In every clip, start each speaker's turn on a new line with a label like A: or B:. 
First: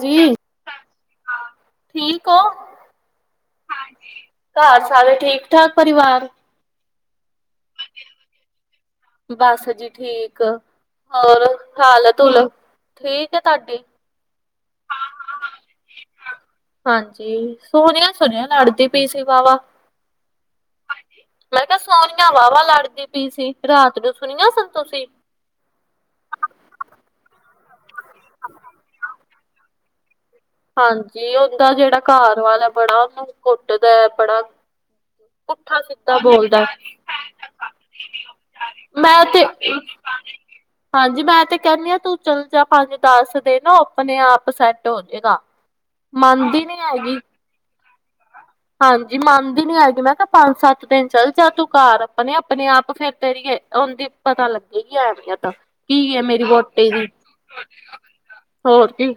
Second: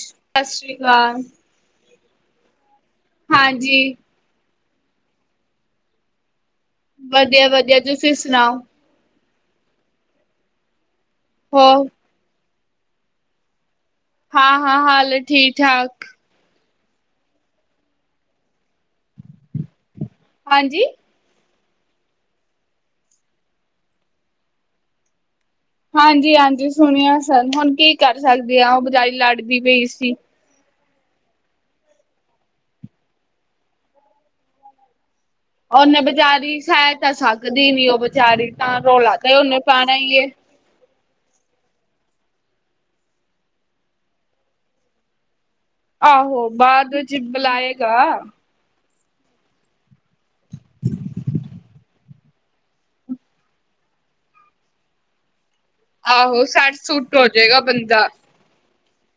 A: ਜੀ
B: ਸਤਿ ਸ਼੍ਰੀ ਅਕਾਲ।
A: ਠੀਕ ਹੋ?
B: ਹਾਂਜੀ
A: ਘ ਸਾਰੇ ਠੀਕ ਠਾਕ ਪਰਿਵਾਰ
B: ਵਧੀਆ ਵਧੀਆ ਤੁਸੀਂ ਸੁਣਾਓ?
A: ਬਸ ਜੀ ਠੀਕ ਹੋਰ
B: ਹੋਰ
A: ਹਾਲਤੁਲ ਠੀਕ ਹੈ। ਤੁਹਾਡੀ
B: ਹਾਂ ਹਾਂ ਹਾਲ ਠੀਕ-ਠਾਕ।
A: ਹਾਂਜੀ ਸੋਹਣਆ ਸੁਣਿਆ ਲੜਦੀ ਪਈ ਸੀ ਵਾਹਵਾ
B: ਹਾਂਜੀ
A: ਮੈਂ ਕਿਹਾ ਸੋਹਣੀਆਂ ਵਾਹਵਾ ਲੜਦੀ ਪਈ ਸੀ ਰਾਤ ਨੂੰ ਸੁਣੀਆਂ ਸੰਨ ਤੁਸੀਂ?
B: ਹਾਂਜੀ ਹਾਂਜੀ ਸੁਣਿਆ ਸਨ ਹੁਣ ਕੀ ਕਰ ਸਕਦੇ ਹ ਉਹ ਬਜਾਈ ਲੜਦੀ ਪਈ ਸੀ।
A: ਹਾਂਜੀ ਉਹਦਾ ਜਿਹੜਾ ਘਰ ਵਾਲਾ ਹੈ ਬੜਾ ਉਹਨੂੰ ਕੁੱਟਦਾ ਹੈ ਬੜਾ ਪੁੱਠਾ
B: ਉਹਨੇ
A: ਸਿੱਧਾ
B: ਬੇਚਾਰੀ
A: ਬੋਲਦਾ
B: ਸਹਿ ਤਾਂ ਸਕਦੀ ਨੀ ਉਹ ਬੇਚਾਰੀ ਤਾਂ ਰੌਲਾ ਤੇ ਉਹਨੇ ਪਾੈਣਾ ਈ ਏ
A: ਹਾਂਜੀ ਮੈਂ ਤੇ ਕਹਿੰਦੀ ਹ ਤੂੰ ਚੱਲ ਜਾ ਪੰਜ ਦਸ ਦਿਨ ਆਪਣੇ ਆਪ ਸੈਟ ਹੋ ਜਾਵੇਗਾ।
B: ਆਹੋ ਬਾਅਦ ਚਿ ਬਲਾਏਗਾ।
A: ਹਾਂਜੀ ਮੰਨਦੀ ਨੀ ਆਏਗੀ ਮੈਂ ਕਿਹਾ ਪੰਜ ਸੱਤ ਦਿਨ ਚੱਲ ਜਾ ਤੂੰ ਘਰ। ਆਪਾਂ ਨੇ ਆਪਣੇ ਆਪ ਫਿਰਦੇ ਰਹੀਏ ਉਹਦੀ ਪਤਾ ਲੱਗੇ ਹੀ ਐਵੇ ਆ ਤਾਂ ਕੀ ਏ ਮੇਰੀ
B: ਆਹੋ
A: ਵੋਟ
B: ਸੱਟ
A: ਦੀ,
B: ਸੁੱਟ ਹੋ ਜਾਏਗਾ ਬੰਦਾ
A: ਹੋਰ ਕੀ?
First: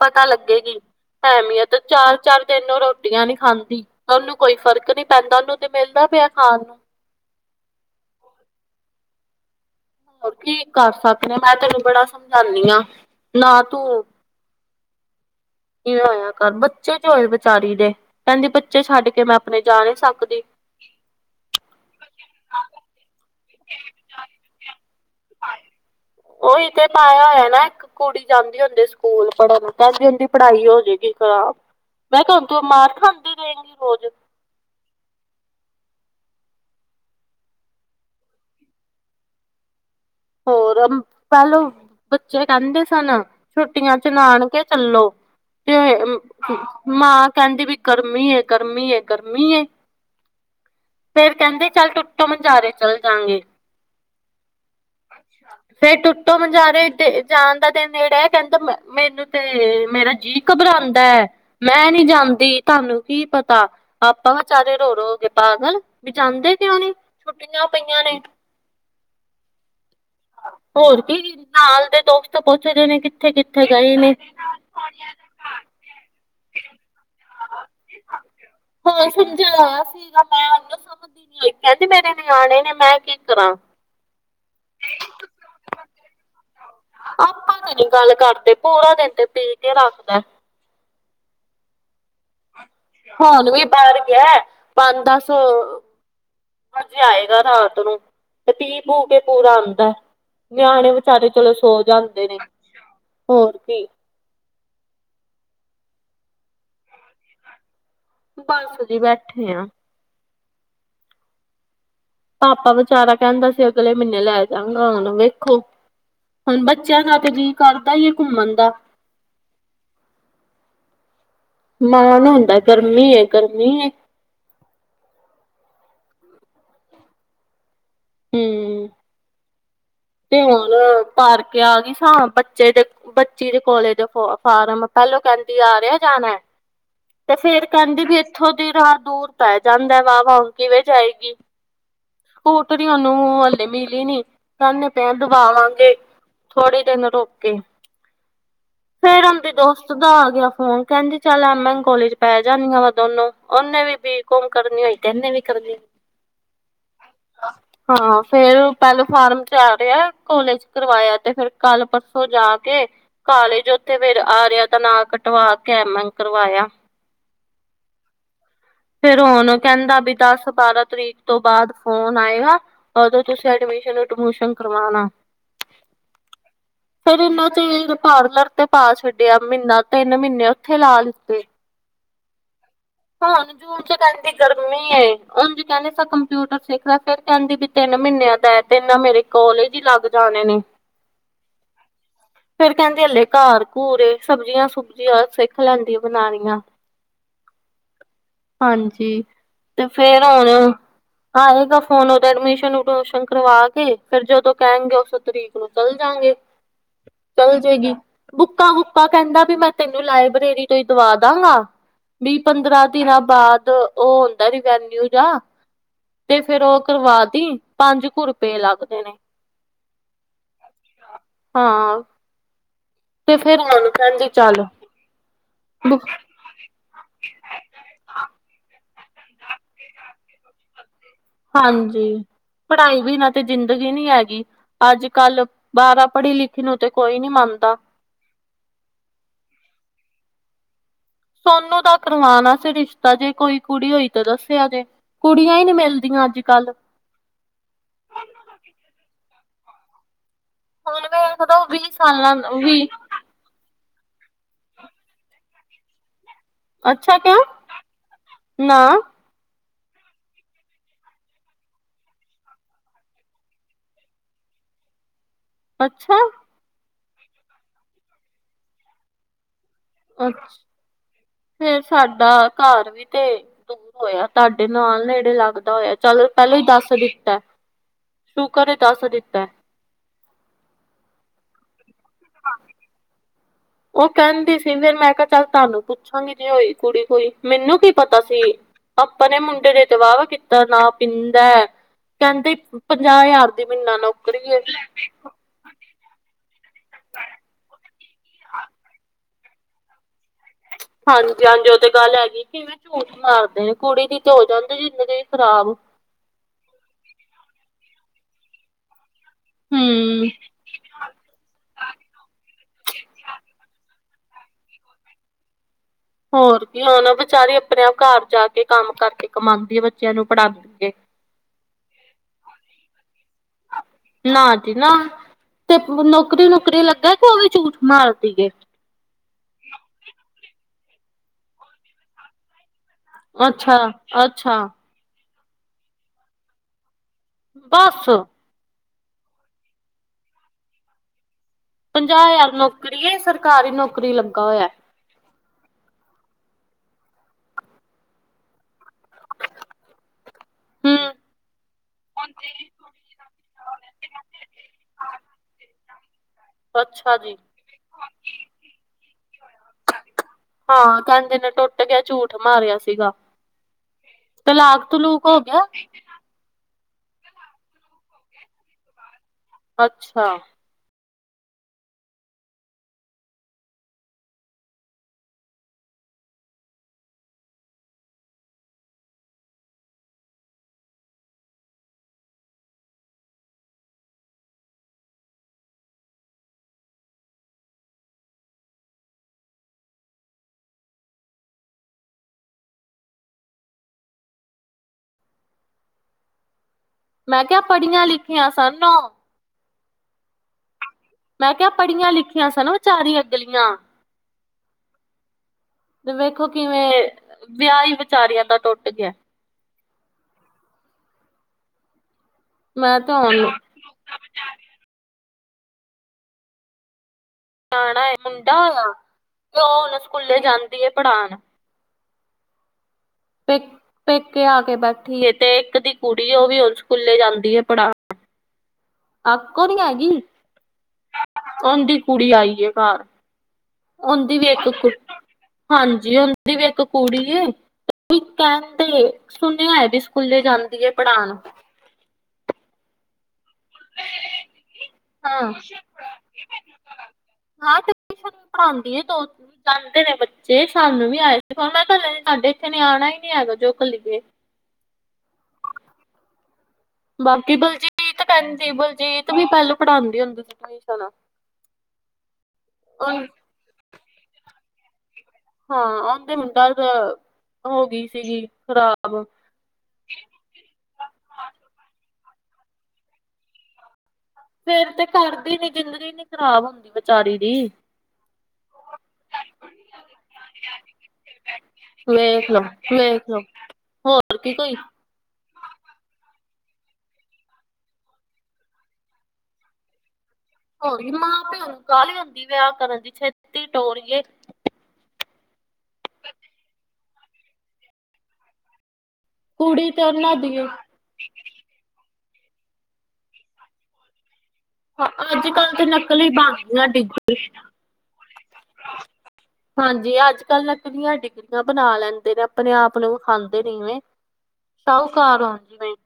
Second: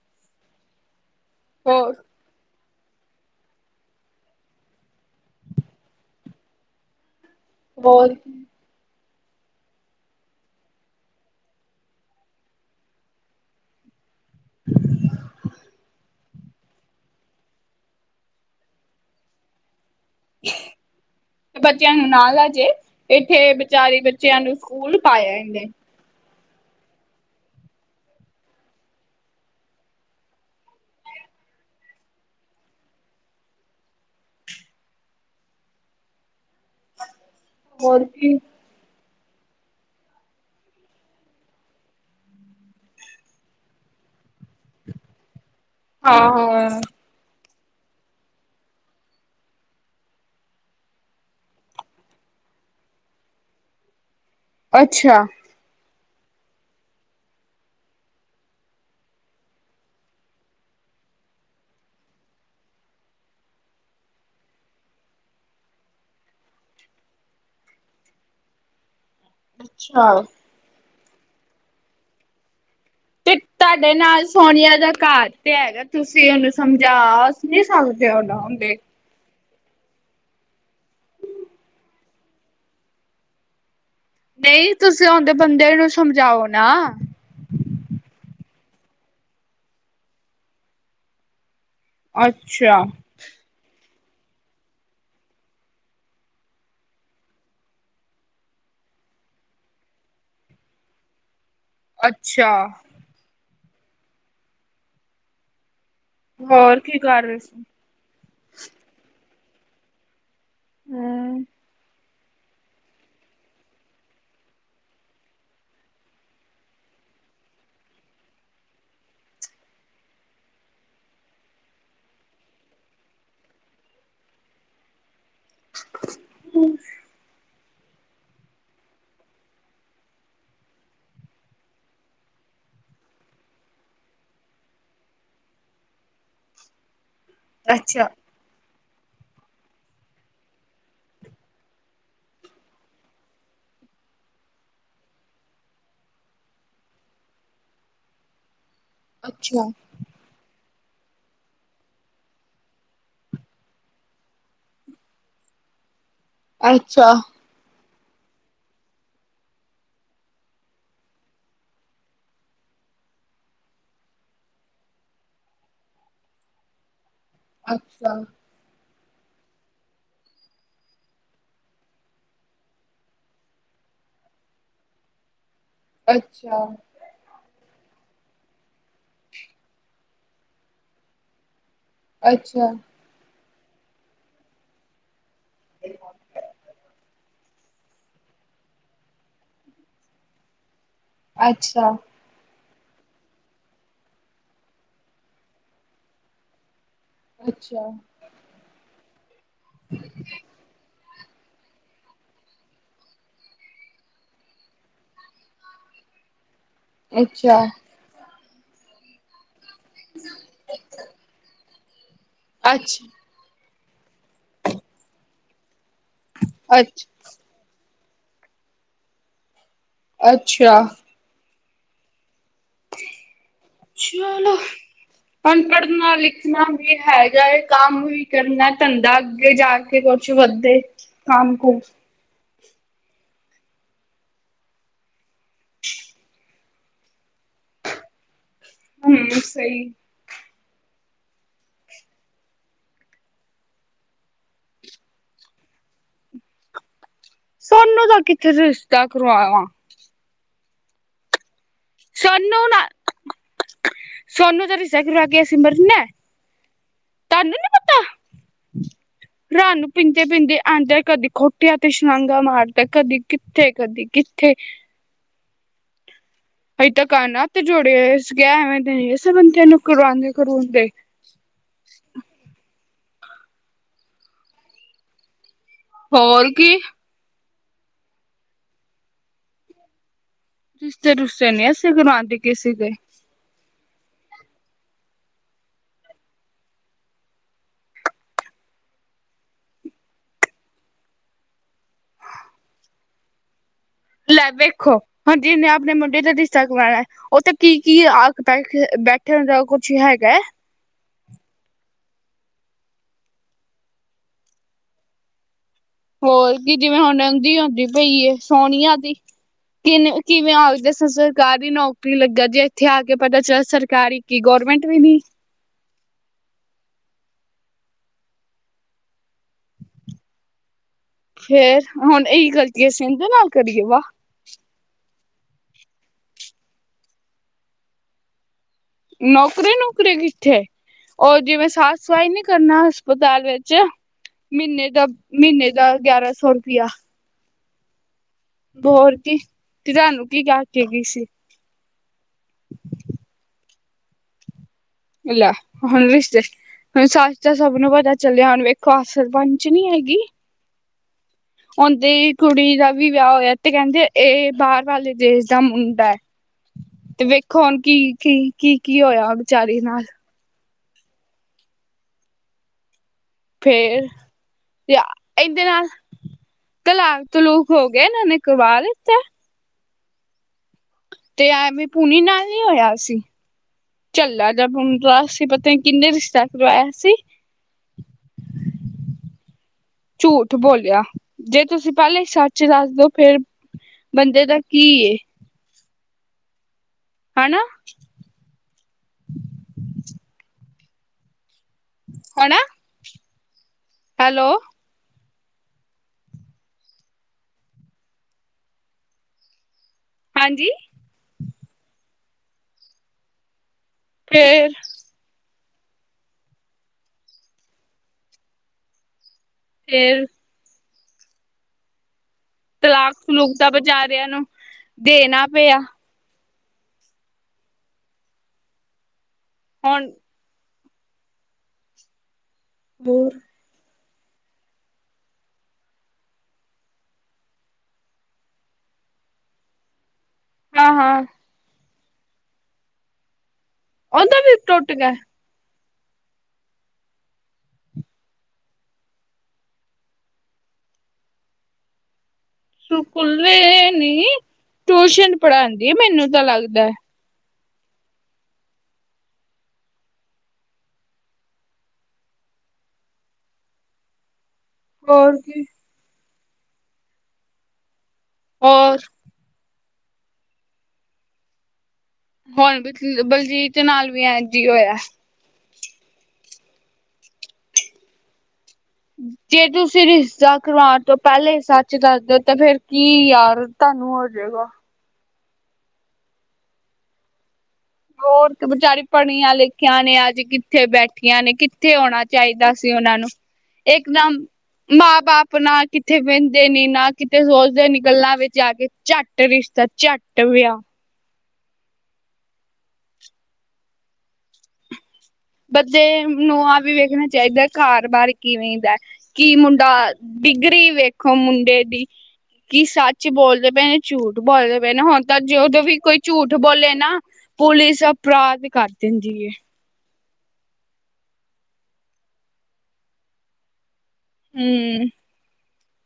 A: ਪਤਾ ਲੱਗੇਗੀ ਅਹਿਮੀਅਤ,
B: ਹੋਰ
A: ਚਾਰ-ਚਾਰ ਦਿਨ ਔ ਰੋ ਰੋਟੀਆਂ ਨੀ ਖਾਂਦੀ, ਔਨੂੰ ਕੋਈ ਫ਼ਰਕ ਨੀ ਪੈਂਦਾ, ਉਹਨੂੰ ਤੇ ਮਿਲਦਾ ਪਿਆ ਏ ਖਾਣ ਨੂੰ।
B: ਹੋਰ?
A: ਹੋਰ ਕੀ ਕਰ ਸਕਣੇ ਆ? ਮੈਂ ਤੇ ਏਨੂੰ ਬੜਾ ਸਮਝਾਣੀ ਆ, ਨਾ ਤੂੰ ਕੀ ਹੋਇਆ ਕਰ? ਬੱਚੇ ਜੇ ਹੋਏ ਬੇਚਾਰੀ ਦੇ, ਕਹਿੰਦੀ ਬੱਚੇ ਛੱਡ ਕੇ ਮੈਂ ਆਪਣੇ ਜਾ ਨਈ ਸਕਦੀ।
B: [inaudible] ਬੱਚੇਆਂ ਨੂੰ ਨਾਲ ਲੈਜੇ, ਏਥੇ ਬਿਚਾਰੇ ਬੱਚੇਆਂ ਨੂੰ ਸਕੂਲ ਪਾਏਆ ਏਨੇ।
A: ਉਈ ਤੇ ਪਾਇਆ ਹੋਏਆ ਨਾ ਏਕ? ਕੁੜੀ ਜਾਂਦੀ ਹੁੰਦੀ ਸਕੂਲ ਪੜ੍ਹਨ, ਕੈੰਦੀ ਹੁਂਦੀ ਪੜ੍ਹਾਈ ਹੋ ਜਾਏਗੀ ਖਰਾਬ। ਮੈਂ ਕਿਆ ਹੁਣ ਤੂੰ ਮਾਰ ਖਾਂਦੀ ਰੈਇੰਗੀ ਰੋਜ਼?
B: ਹੋਰ ਕੀ।
A: ਹੋਰ ਅਮ ਪੈਲੂ ਬੱਚੇ ਕੇਂਦੇ ਸਨ, ਛੁੱਟੀਆਂ ਚ ਨਾਣਕੇ ਚੱਲੋ। ਤੇ
B: ਹਾਂ ਹਾਂ
A: ਮਾਂ ਕਹੰਦੀ ਵੀ ਗਰਮੀ ਏ, ਗਰਮੀ ਏ, ਗਰਮੀ ਏ। ਫੇਰ ਕੇਂਦੇ ਚੱਲ ਤੁਟਮ ਮੰਜ਼ਾਰੇ ਚੱਲ ਜਾਗੇ।
B: ਅੱਛਾ।
A: ਫੇਰ ਟੁੱਟੋ ਮਜ਼ਾਰੇ ਤੇ ਜਾਣ ਦਾ ਦਿਨ ਨੇੜੇ ਆਯਾ, ਕਹਿੰਦਾ ਮੈਨੂੰ ਤੇ, ਮੇਰਾ ਜੀਅ ਘਬਰਾਉਂਦਾ ਐ। ਮੈਂ ਨੀ ਜਾਂਦੀ, ਤੁਹਾਨੂੰ ਕੀ ਪਤਾ? ਆਪਾਂ ਵਿਚਾਰੇ ਰੋ-ਰੋ ਗਏ ਪਾਗਲ। ਵੀ ਜਾਂਦੇ ਕਿਉਂ ਨਹੀਂ? ਛੁੱਟੀਆਂ ਪਈਆਂ ਨੇ।
B: ਅੱਛਾ।
A: ਹੋਰ ਕੀ? ਨਾਲ ਦੇ ਦੋਸਤ ਪੁੱਛਦੇ ਨੇ ਕਿੱਥੇ-ਕਿੱਥੇ
B: ਸਾਡੇ
A: ਗਏ ਨੇ।
B: ਨਾਲ ਸੋਨੀਆ ਦਾ ਕਾਰ ਤੇ ਹੈਗਾ ਏ, ਤੁਸੀਂ ਉਹਨੂੰ ਸਮਝਾ, ਨਈ ਸਮਝਦੇ ਹੁਣ ਔਂਦੇ
A: ਹੋਰ ਸਮਝਾਇਆ ਸੀ ਮੈਂਨ [unintelligible] ਕਹਿੰਦੀ ਮੇਰੇ ਨਿਆਣੇ ਨੇ, ਮੈਂ ਕੀ ਕਰਾਂ?
B: ਨਈ ਤੁਸੀਂ ਆਉਂਦੇ ਬੰਦੇ ਨੂੰ ਸਮਝਾਓ ਨਾ।
A: ਆਪਾਂ ਤੇ ਨੀ ਗੱਲ ਕਰਦੇ, ਪੂਰਾ ਦਿਨ ਤੇ ਪੀ ਤੇ ਰੱਖਦਾ ਏ।
B: ਅੱਛਾ।
A: ਹੁਣ ਵੀ ਬਾਹਰ ਗਿਆ, ਪਾੰ ਦਾਸ ਅ ਵਜੇ ਆਏਗਾ ਰਾਤ ਨੂੰ, ਤੇ ਪੀ ਪੂ ਕੇ ਪੂਰਾ ਆਉਂਦਾ ਏ। ਨਿਆਣੇ ਵਿਚਾਰੇ ਚਲੋ ਸੋ ਜਾਂਦੇ ਨੇ,
B: ਅੱਛਾ
A: ਹੋਰ ਕੀ।
B: ਹੋਰ ਕੀ ਕਰ ਰਏ ਸੀ?
A: ਬਸ ਜੀ ਬੈਠੇ ਆ।
B: ਹੂੰ।
A: ਪਾਪਾ ਬਿਚਾਰਾ ਕਹਿੰਦਾ ਸੀ, ਅਗਲੇ ਮਹੀਨੇ ਲੈ ਜਾਗਾ, ਹੁਨ ਵੇਖੋ? ਹੁਨ ਬੱਚੇਆਂ ਦਾ ਤੇ ਜੀ ਕਰਦਾ ਈ ਏ ਘੁੰਮਨ ਦਾ।
B: [inaudible]
A: ਮਾਂ ਨੂੰ ਹੁੰਦਾ ਏ ਗਰਮੀ ਏ, ਗਰਮੀ ਏ।
B: [inaudible]
A: ਹੂੰ। ਤੇ ਹੁਣ ਭਰ ਕੇ ਆ ਗਈ ਸਾਂ, ਬੱਚੇ ਦੇ ਬੱਚੀ ਦੇ ਕੋਲੇਜ ਫੋ ਫਾਰਮ, ਪਹਿਲੋਂ ਕਹਿੰਦੀ ਆਰਿਆ ਜਾਨਾ ਏ। ਤੇ ਫੇਰ
B: ਅੱਛਾ।
A: ਕਹਿੰਦੀ ਵੀ ਇੱਥੋਂ ਦੀ ਰਾਹ ਦੂਰ ਪੈ ਜਾਂਦਾ ਏ ਵਾ-ਵਾ, ਹੁਣ ਕਿਵੇਂ ਜਾਏਗੀ? ਸਕੂਟਰੀ ਉਹਨੂੰ ਹੱਲੇ ਮਿਲੀ ਨੀ। ਕਹਿਣੇ ਪਏ ਆ ਦਵਾਵਾਂਗੇ, ਥੋੜੇ ਦਿਨ ਰੁਕ ਕੇ। ਫੇਰ ਔਂਦੀ
B: ਅੱਛਾ,
A: ਦੋਸ ਤ ਆ ਗਿਆ ਫੋਨ, ਕਹਿੰਦੀ ਚੱਲ ਐਮ ਐਨ ਕੋਲੇਜ ਪੈ ਜਾਂਨਿਆ ਵਾ ਦੋਨੋ, ੳਨੇ ਵੀ ਬੀ ਕੌਮ ਕਰਨੀ ਹੋਈ ਤੇ ਏਨੇ ਵੀ ਕਰਨੀ।
B: [inaudible] ਅੱਛਾ।
A: ਹਾਂ ਫੇਰ ਪਹਿਲੇ ਫਾਰਮ ਜਾ ਰਿਹਾ ਕੋਲੇਜ ਕਰਵਏਆ ਤੇ ਫੇਰ ਕੱਲ ਪਰਸੋਂ ਜਾ ਕੇ ਕਾਲਜ ਉੱਥੇ ਫੇਰ ਆਰਿਆ ਤਾਂ ਨਾਂ ਕਟਵਾ ਕੇ ਐਮ ਏਨ ਕਰਵਾਏਆ।
B: ਅੱਛਾ।
A: ਫੇਰ ਹੁਣ ਕਹਿੰਦਾ ਵੀ ਦਸ ਬਾਰਾਂ ਤਰੀਕ ਤੋਂ ਬਾਅਦ ਫੋਨ ਆਏਗਾ। ਉਦੋਂ ਤੁਸੀਂ ਐਡਮਿਸ਼ਨ ੳਡਮਿਸ਼ਨ ਕਰਵਾਨਾ।
B: ਅੱਛਾ।
A: ਫੇਰ ਇਹਨਾਂ ਚ ਪਾਰਲਰ ਤੇ ਪਾ ਛੱਡਿਆ ਮਹੀਨਾ ਤਿੰਨ ਮਹੀਨੇ ਉੱਥੇ ਲਾ ਲਿੱਤੇ।
B: ਅੱਛਾ
A: ਹੁਣ ਜੂਨ ਚ ਕਹਿੰਦੀ ਗਰਮੀ ਏ, ਉਂਝ ਕਹਿੰਦੇ ਸਰ ਕੰਪਿਊਟਰ ਸਿੱਖਲੈ ਫਿਰ ਕਹਿੰਦੀ ਬਈ ਤਿੰਨ ਮਹੀਨਿਆਂ ਦਾ ਐ, ਤਿੰਨ ਮੇਰੇ ਕੋਲੇਜ ਹੀ ਲੱਗ ਜਾਣੇ ਨੇ।
B: ਅੱਛਾ
A: ਫੇਰ ਕਹਿੰਦੇ ਹੱਲੇ ਘਰ ਘੂਰ ਏ, ਸਬਜ਼ੀਆਂ- ਸੁਬਜ਼ੀਆਂ ਸਿੱਖ ਲੈਂਦੀ ਬਨਾਣੀਆਂ।
B: ਅੱਛਾ।
A: ਹਾਂਜੀ, ਤੇ ਫੇਰ ਹੋਣ ਆਏਗਾ ਫੋਨ ਓਦੋਂ ਐਡਮਿਸ਼ਨ - ਉਡਮਿਸ਼ਨ ਕਰਵਾ ਕੇ, ਫੇਰ ਜਦੋਂ ਕਹਿਣਗੇ ਉਸੇ ਤਰੀਕ ਨੂੰ ਚੱਲ ਜਾਂਗੇ। ਚੱਲੇ ਜਾਏਗੀ ਬੁਕਾ ਵੁਕਾ ਕਹਿੰਦਾ ਵੀ ਮੈਂ ਤੈਨੂੰ ਲਾਇਬ੍ਰੇਰੀ ਤੋਂ ਵੀ ਦਵਾ ਦਾਂਗਾ ਵੀਹ ਪੰਦਰਾਂ
B: ਅੱਛਾ,
A: ਦਿਨਾਂ ਬਾਅਦ ਉਹ ਹੂਂਦਾ ਰਿਵੈਨਿਊ ਜਾ ਤੇ ਫੇਰ ਉਹ
B: ਅੱਛਾ,
A: ਕਰਵਾ ਤੀ। ਪੰਜ ਕੁ ਰੁਪਏ ਲਾਗਦੇ ਨੇ।
B: ਅੱਛਾ।
A: ਹਾਂ। ਤੇ ਫੇਰ ਹੁਣ ਕਹਿੰਦੀ
B: ਚਲੋ
A: ਚੱਲ
B: ਅਨਪੜ੍ਹ ਨਾਲ ਈ ਮਹਿੰਗਾਈ ਹੈ ਹੀ ਜਾਏ ਏ ਵੀ ਕਰਨਾ ਧੰਦਾ ਅੱਗੇ ਜਾ ਕੇ ਕੁਛ ਵੱਦੇ।
A: ਹਾਂਜੀ ਪੜ੍ਹਾਈ ਵਿਨਾ ਤੇ ਜ਼ਿੰਦਗੀ ਨੀ ਹੈਗੀ। ਅੱਜ ਕੱਲ ਬਾਰਾਂ ਪੜ੍ਹੀ ਲਿਖੀ ਨੂੰ ਤੇ ਕੋਈ ਨੀ ਮਾੰਨਦਾ।
B: ਹੂੰ ਸਈ।
A: ਸੋਨੂੰ ਤਾਂ ਕਰਵਾਣਾ ਸੀ ਰਿਸ਼ਤਾ, ਜੇ ਕੋਈ ਕੁੜੀ ਹੋਈ ਤਾਂ ਦੱਸਿਆ ਜੇ। ਕੁੜੀਆਂ ਹੀ ਨਹੀਂ ਮਿਲਦੀਆਂ ਅੱਜ ਕੱਲ੍ਹ।
B: ਸੋਨੂੰ ਦਾ ਕਿੱਥੇ ਰਿਸ਼ਤਾ ਕਰਵਾ।
A: ਹੁਣ ਮੈਂ [unintelligible]
B: ਸੋਨੂੰ ਨਾ, ਸੋਨੂੰ ਦਾ ਰਿਸ਼ਤਾ ਕਰਵਾ ਕੇ ਅਸੀਂ ਮਰਨੈ।
A: ਅੱਛਾ ਕਿਉਂ
B: ਤੈਨੂੰ ਨੀ ਪਤਾ।
A: ਨਾ
B: ਰਾਾਹ ਨੂੰ ਪੀਂਦੇ-ਪੀਂਦੇ ਆਉਂਦਾ, ਕਦੀ ਖੋਟਿਆਂ ਤੇ ਸ਼ਾਂਘ ਮਾਰਦਾ, ਕਦੀ ਕਿੱਥੇ, ਕਦੀ ਕਿੱਥੇ।
A: ਅੱਛਾ
B: ਅਸੀਂ ਤੇ ਕਾਨਾ ਤੇ ਜੋੜੇਆ, ਅਸੀਂ ਕਿਆ ਐਵੇਂ ਤੇ ਨੀ ਕਿਸੇ ਬੰਦੇ ਨੂੰ ਕਰਾਂਦੇ
A: ਅੱਛ
B: ਕਰੁੰਦੇ।
A: ਫੇਰ ਸਾਡਾ ਘਰ ਵੀ ਤੇ ਦੂਰ ਹੋਇਆ, ਤਾਡੇ ਨਾਲ ਨੇੜੇ ਲੱਗਦਾ ਹੋਇਆ। ਚੱਲੌ
B: ਹੋਰ
A: ਪਹਿਲਾਂ ਹੀ
B: ਕੀ,
A: ਦੱਸ ਦਿੱਤੈ, ਸ਼ੂਕਰ ਏ ਦੱਸ ਦਿੱਤੈ।
B: ਰਿਸ਼ਤੇ-ਰੁਸ਼ਤੇ ਨੀ ਅਸੀਂ ਕਰਾਂਦੇ ਕਿਸੇ ਦੇ।
A: ਉਹ ਕਹਿੰਦੀ ਸੀ ਫਿਰ ਮੈਂ ਕਿਹਾ ਚੱਲ ਤੁਹਾਨੂੰ ਪੁੱਛਾਂਗੀ ਜੇ ਹੋਈ ਕੁੜੀ ਕੋਈ। ਮੈਨੂੰ ਕੀ ਪਤਾ ਸੀ ਆਪਾਂ ਨੇ ਮੁੰਡੇ ਨੇ ਤਾਂ ਵਾਵਾ ਕੀਤਾ ਦਾ, ਨਾ ਪੀਂਦਾ। ਕਹਿੰਦੇ ਪੰਜਾਹ ਹਜ਼ਾਰ ਦੇ ਮੀਨਾ ਨੂੰ।
B: ਲੈ ਵੇਖੋ, ਹਾਂਜੀ ਨੇ ਆਪਣੇ ਮੁੰਡੇ ਦਾ ਰਿਸ਼ਤਾ ਕਰਵਾਐ। ਉੱਥੇ ਕੀ-ਕੀ ਆਖ ਬੈਠ ਬੈਠਣ ਦਾ ਕੁਛ ਹੈਗੈ?
A: ਹਾਂਜੀ-ਹਾਂਜੀ, ਉਹ ਤੇ ਗੱਲ ਹੈਗੀ। ਕਿਵੇਂ ਝੂਠ ਮਾਰਦੇ ਨੇ, ਕੁੜੀ ਦੀ ਤੇ ਹੋ ਜਾਂਦੀ ਜੇ ਜਿੰਦਗੀ ਖਰਾਬ।
B: ਹੋਰ ਕੀ, ਜਿਵੇਂ ਹੁਣ ਨੰਦੀ ਹੋਂਦੀ ਪਈ ਏ, ਸੋਨੀਆ ਦੀ। ਕਿਨੇ
A: ਹੂੰ
B: ਕਿਵੇਂ ਆਲ ਦੇ ਸ ਸ ਕਾਹਦੀ ਨੌਕਰੀ ਲੱਗਾ, ਜੇ ਇੱਥੇ ਆ ਕੇ ਪਤਾ ਚੱਲ ਸਰਕਾਰੀ ਕੀ ਗੌਰਮੈਂਟ ਵੀ ਨੀ।
A: ਹੋਰ ਕੀ, ਹੁਣ ਵਿਚਾਰੀ ਆਪਣੇ ਆਪ ਘਰ ਜਾ ਕੇ ਕੰਮ ਕਰਕੇ ਕਮਾਉਂਦੀ ਹੈ ਬੱਚਿਆਂ ਨੂੰ ਪੜ੍ਹਾਉਂਦੀ ਹੈ।
B: ਫੇਰ ਹੁਣ ਇਹੀ ਗਲਤੀ ਅਸੀ ਐਂਦੇ ਨਾਲ ਕਰੀਏ? ਵਾਹ
A: ਨਾ ਜੀ ਨਾ, ਤੇ ਨੌਕਰੀ-ਨੁਕਰੀ ਲੱਗਾ ਕੇ ਉਹ ਵੀ ਝੂਠ ਮਾਰਦੀ ਏ।
B: ਨੌਕਰੀ- ਨੁਕਰੀ ਕਿੱਥੇ। ਓ ਜਿਵੇਂ ਸਾਫ਼ ਸਫ਼ਾਈ ਨਹੀਂ ਕਰਨਾ ਅਜ ਹਸਪਤਾਲ ਵਿੱਚ,
A: ਅੱਛਾ ਅੱਛਾ
B: ਮੀਹੀਨੇ ਦਾ, ਮੀਹੀਨੇ ਦਾ ਗਿਆਰਾਂ ਸੌ ਰੁਪਇਆ।
A: ਬੱਸ,
B: ਹੋਰ ਕੀ, ਤੇ ਤੁਹਾਨੂੰ ਕੀ ਕਹਿ ਕੇ ਗਈ ਸੀ?
A: ਪੰਜਾਹ ਹਜ਼ਾਰ ਨੌਕਰੀ ਐ ਸਰਕਾਰੀ ਨੌਕਰੀ ਲੱਗਾ ਹੋਇਆ।
B: [unintelligible] ਹੁਣ ਸੱਚ ਤਾਂ ਸਭ ਨੂੰ ਪਤਾ ਚੱਲਿਆ, ਹੁਣ ਵੇਖੋ ਸਰਪੰਚ ਨੀ ਹੈਗੀ।
A: ਹਮ।
B: ਓਦੀ ਦੀ ਕੁੜੀ ਦਾ ਵੀ ਵਿਆਹ ਹੋਇਆ, ਤੇ ਕਹਿੰਦੇ ਇਹ ਬਾਹਰ ਵਾਲੇ ਦੇਸ਼ ਦਾ ਮੁੰਡਾ ਹੈ।
A: ਅੱਛਾ। ਜੀ।
B: ਵੇਖੋ ਹੁਣ ਕੀ- ਕੀ -ਕੀ -ਕੀ ਹੋਇਆ ਵਿਚਾਰੀ ਨਾਲ।
A: ਹਾਂ, ਕਹਦੇ ਨੇ ਟੁੱਟ ਗਿਆ, ਝੂਠ ਮਾਰਿਆ ਸੀਗਾ।
B: ਫੇਰ
A: ਤਲਾਕ ਤਲੂਕ ਹੋ
B: ਇਹਦੇ
A: ਗਿਆ?
B: ਨਾਲ ਤਲਾਕ ਤਲੂਕ ਹੋ ਗਿਆ, ਇਹਨਾਂ ਨੇ ਕਰਵਾ ਲਿਤਾ ਹੈ।
A: ਅੱਛਾ।
B: ਤੇ ਐਵੇਂ ਪੂਣੀ ਨਾਲ ਨੀਂ ਹੋਇਆ ਸੀ? ਚੱਲਾ ਜਾ ਮੁੰਡਾ ਸੀ, ਪਤਾ ਨੀ ਕਿੰਨੇ ਰਿਸ਼ਤਾ ਕਰਾਯਾ ਸੀ। [inaudible] ਝੂਠ ਬੋਲਿਆ, ਜੇ ਤੁਸੀਂ ਪਹਿਲੇ ਹੀ ਸੱਚ ਦੱਸ ਦੋ, ਫੇਰ ਬੰਦੇ ਦਾ ਕੀ ਏ। ਹੈ ਨਾ। ਹਣਾ। ਹੈਲੋ
A: ਮੈਂ ਕਿਹਾ ਪੜ੍ਹੀਆਂ ਲਿਖੀਆਂ ਸਨ ਓ।
B: ਹਾਂਜੀ।
A: ਮੈਂ ਕਿਹਾ ਪੜ੍ਹੀਆਂ ਲਿਖੀਆਂ ਸਨ ਵਿਚਾਰੀਆਂ ਅਗਲੀਆਂ।
B: ਫੇਰ
A: ਤੇ ਵੇਖੋ ਕਿਵੇਂ, ਵਿਆਹ ਹੀ ਵਿਚਾਰੀਆਂ ਦਾ ਟੁੱਟ ਗਿਆ।
B: ਫੇਰ।
A: ਮੈਂ ਤੇ
B: ਤਲਾਕ
A: ਹੁਣ
B: ਤਲੂਕ ਤਾਂ ਬਚਾਰਿਆਂ ਨੂੰ ਦੇਣਾ ਪਿਆ।
A: ਜਾਣਾ ਐ ਮੁੰਡਾ ਹੋਇਆ ਤੇ ਉਹ ਹੁਣ ਸਕੂਲੇ ਜਾਂਦੀ ਪੜ੍ਹਾਉਣ
B: ਹੋਰ।
A: ਪੇ ਪੇਕੇ ਆ ਕੇ ਬੈਠੀ ਐ, ਤੇ ਇੱਕ ਦੀ ਕੁੜੀ ਉਹ ਵੀ ਹੁਣ ਸਕੂਲੇ ਜਾਂਦੀ ਹੈ ਪੜ੍ਹਾ ਆਪਕੋ ਨੀ ਆਏਗੀ?
B: ਹਾਂ।
A: ਓਨਦੀ ਕੁੜੀ ਆਈ ਹੈ ਘਰ ਓਨਦੀ
B: ਉਹਦਾ
A: ਵੀ ਇੱਕ
B: ਟੁੱਟ
A: ਕੁੜੀ
B: ਗਿਆ
A: ਹਾਂਜੀ, ਉਨਦੀ ਵੀ ਇੱਕ ਕੁੜੀ ਐ। ਕੋਈ ਕਹਿੰਦੇ ਸੁਣਿਆ ਏ ਵੀ ਸਕੂਲੇ ਜਾਂਦੀ ਹੈ ਪੜਾਨ।
B: ਸਕੂਲੇ ਨੀ, ਟੀਊਸ਼ਨ
A: ਹਾਂ।
B: ਪੜੋਦੀ ਹੈ ਮੈਨੂੰ ਤਾਂ ਲੱਗਦਾ ਹੈ।
A: ਹਾਂ। ਤੇ ਟਿਊਸ਼ਨ ਵੀ ਪੜਾਦੀ ਹੈ ਦੁ ਜਾਂਦੇ ਨੇ ਬੱਚੇ ਸਾਨੂੰ ਵੀ ਆਏ ਸੀ ਹੁਣ ਮੈਂ ਇਕੱਲੇ ਸਾਡੇ ਇੱਥੇ ਨਿਆਣਾ ਹੀ ਨੀ ਹੈਗਾ ਜੋ ਘਲੀਏ
B: ਹੋਰ ਕੀ
A: ਬਾਕੀ ਭਾਜੀ ਤੇ ਕਹਿੰਦੀ
B: ਹੋਰ
A: ਭਾਜੀ ਤੇ ਮ ਪਹਿਲੂ ਪੜ੍ਹਾਉਂਦੀ ਹੁੰਦੀ ਸੀ ਹਮੇਸ਼ਾ ਨਾਲ
B: ਹੁਣ ਬਲਜੀਤ, ਬਲਜੀਤ ਦੇ ਨਾਲ ਵੀ ਐਂਜ ਹੋਇਆ ਹੈ।
A: ਹਾਂ ਆਦੇ ਮੁੰਡਾ ਹੋ ਗਈ ਸੀਗੀ ਖਰਾਬ
B: [inaudible] ਜੇ ਤੁਸੀਂ ਰਿਸ਼ਤਾ ਕਰਵਾਉਣ ਤੋਂ ਪਹਿਲੇ ਸੱਚ ਦੱਸ ਦਿਓ ਤਾਂ ਫੇਰ ਕੀ ਯਾਰ ਤੁਹਾਨੂੰ ਹੋ ਜਾਏਗਾ।
A: ਫੇਰ ਤੇ ਕਰਦੀ ਨੀ ਜ਼ਿੰਦਗੀ ਨੀ ਖਰਾਬ ਹੁੰਦੀ ਵਿਚਾਰੀ ਦੀ।
B: ਹੋਰ ਤੇ ਬਚਾਰੀ ਪੜ੍ਹੀਆਂ ਲਿਖੀਆ ਨੇ ਅੱਜ ਕਿੱਥੇ ਬੈਠੀਆਂ ਨੇ ਕਿੱਥੇ ਹੋਣਾ ਸੀ
A: ਵੇਖ ਲੋ
B: ਚਾਹੀਦਾ ਸੀ ਉਹਨਾਂ ਨੂੰ,
A: ਵੇਖ ਲੋ ਹੋਰ
B: ਇੱਕਦਮ
A: ਕੀ ਕੋਈ
B: ਮਾਂ ਬਾਪ ਪ ਨਾ ਕਿਥੇ ਬਹਿੰਦੇ ਨੇ ਨਾ ਕਿਤੇ ਸੋਚਦੇ ਨੇ, ਗੱਲਾਂ ਵਿੱਚ ਆ ਕੇ ਝੱਟ ਰਿਸ਼ਤਾ ਝੱਟ ਵਿਆਹ
A: ਮਾਂ-ਪਿਓ ਨੂੰ ਕਾਲੀ ਹੁੰਦੀ ਵਿਆਹ ਕਰਨ ਦੀ ਛੇਤੀ ਤੋਰੀਏ
B: ਬਦੇ ਨੂੰ ਆਹ ਵੀ ਵੇਖਣਾ ਚਾਹੀਦਾ, ਘਰ ਬਾਹਰ ਕਿਵੇਂ ਦਾ ਐ। ਕੀ ਮੁੰਡਾ
A: ਕੁੜੀ ਤੇ ਉਹਨਾਂ ਦੀ
B: ਡਿਗਰੀ ਵੇਖ ਵੇਖੋ ਮੁੰਡੇ ਦੀ, ਕਿ ਸੱਚ ਬੋਲਦੇ ਪਏ ਨੇ ਝੂਠ ਬੋਲਦੇ ਪ ਨਾ ਹੁਣ ਤਾਂ
A: ਅੱਜ ਕੱਲ
B: ਜਦੋਂ
A: ਤੇ
B: ਵੀ ਕੋਈ
A: ਨਕਲੀ ਬਣ
B: ਝੂਠ
A: ਗਈਆਂ
B: ਬੋਲੇ
A: ਡਿਗ
B: ਨਾ ਪੁਲਿਸ ਅਪਰਾਧ ਕਰ ਦਿੰਦੀ ਐ।
A: ਹਾਂਜੀ, ਅੱਜ-ਕੱਲ੍ਹ ਨਕਲੀਆਂ ਡਿਗਰੀਆਂ ਬਨਾ ਲੈਂਦੇ ਨੇ, ਆਪਨੇ ਆਪ ਨੂੰ ਵਖਾਂਦੇ ਨਹੀ ਨੇ।
B: ਹੂੰ
A: ਸਾਹੂਕਾਰ, ਹਾਂਜੀ [unintelligible]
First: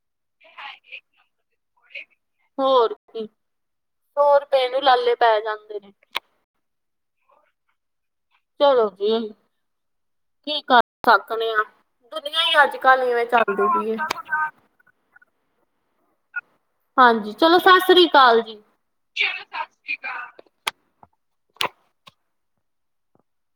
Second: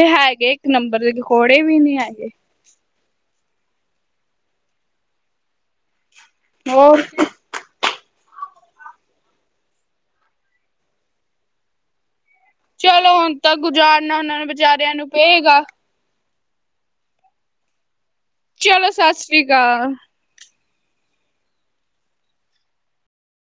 B: ਏਹ ਹੈਗੇ ਇੱਕ ਨੰਬਰ ਦੇ, ਕਿਕੌੜੇ ਵੀ ਨੀ ਹੈਗੇ।
A: ਹੋਰ ਕੀ [inaudible] ਦੋ-ਰੁਪਏ ਨੂੰ ਲਾਲੇ ਪੈ ਜਾਂਦੇ ਨੇ।
B: ਹੋਰ,
A: ਚਲੋ ਜੀ, ਕੀ ਕਰ ਸਕਨੇ ਆਂ।
B: ਚਲੋ ਹੁਣ ਤਾਂ
A: ਪਈ ਏ
B: ਗੁਜ਼ਾਰਨਾ ਉਹਨਾਂ ਨੂੰ, ਵਿਚਾਰਿਆਂ ਨੂੰ ਪਏਗਾ।
A: [inaudible] ਹਾਂਜੀ, ਚਲੋ ਸਤਿ ਸ੍ਰੀ ਅਕਾਲ। ਜੀ।
B: ਚਲੋ, ਸਤਿ ਸ਼੍ਰੀ ਅਕਾਲ।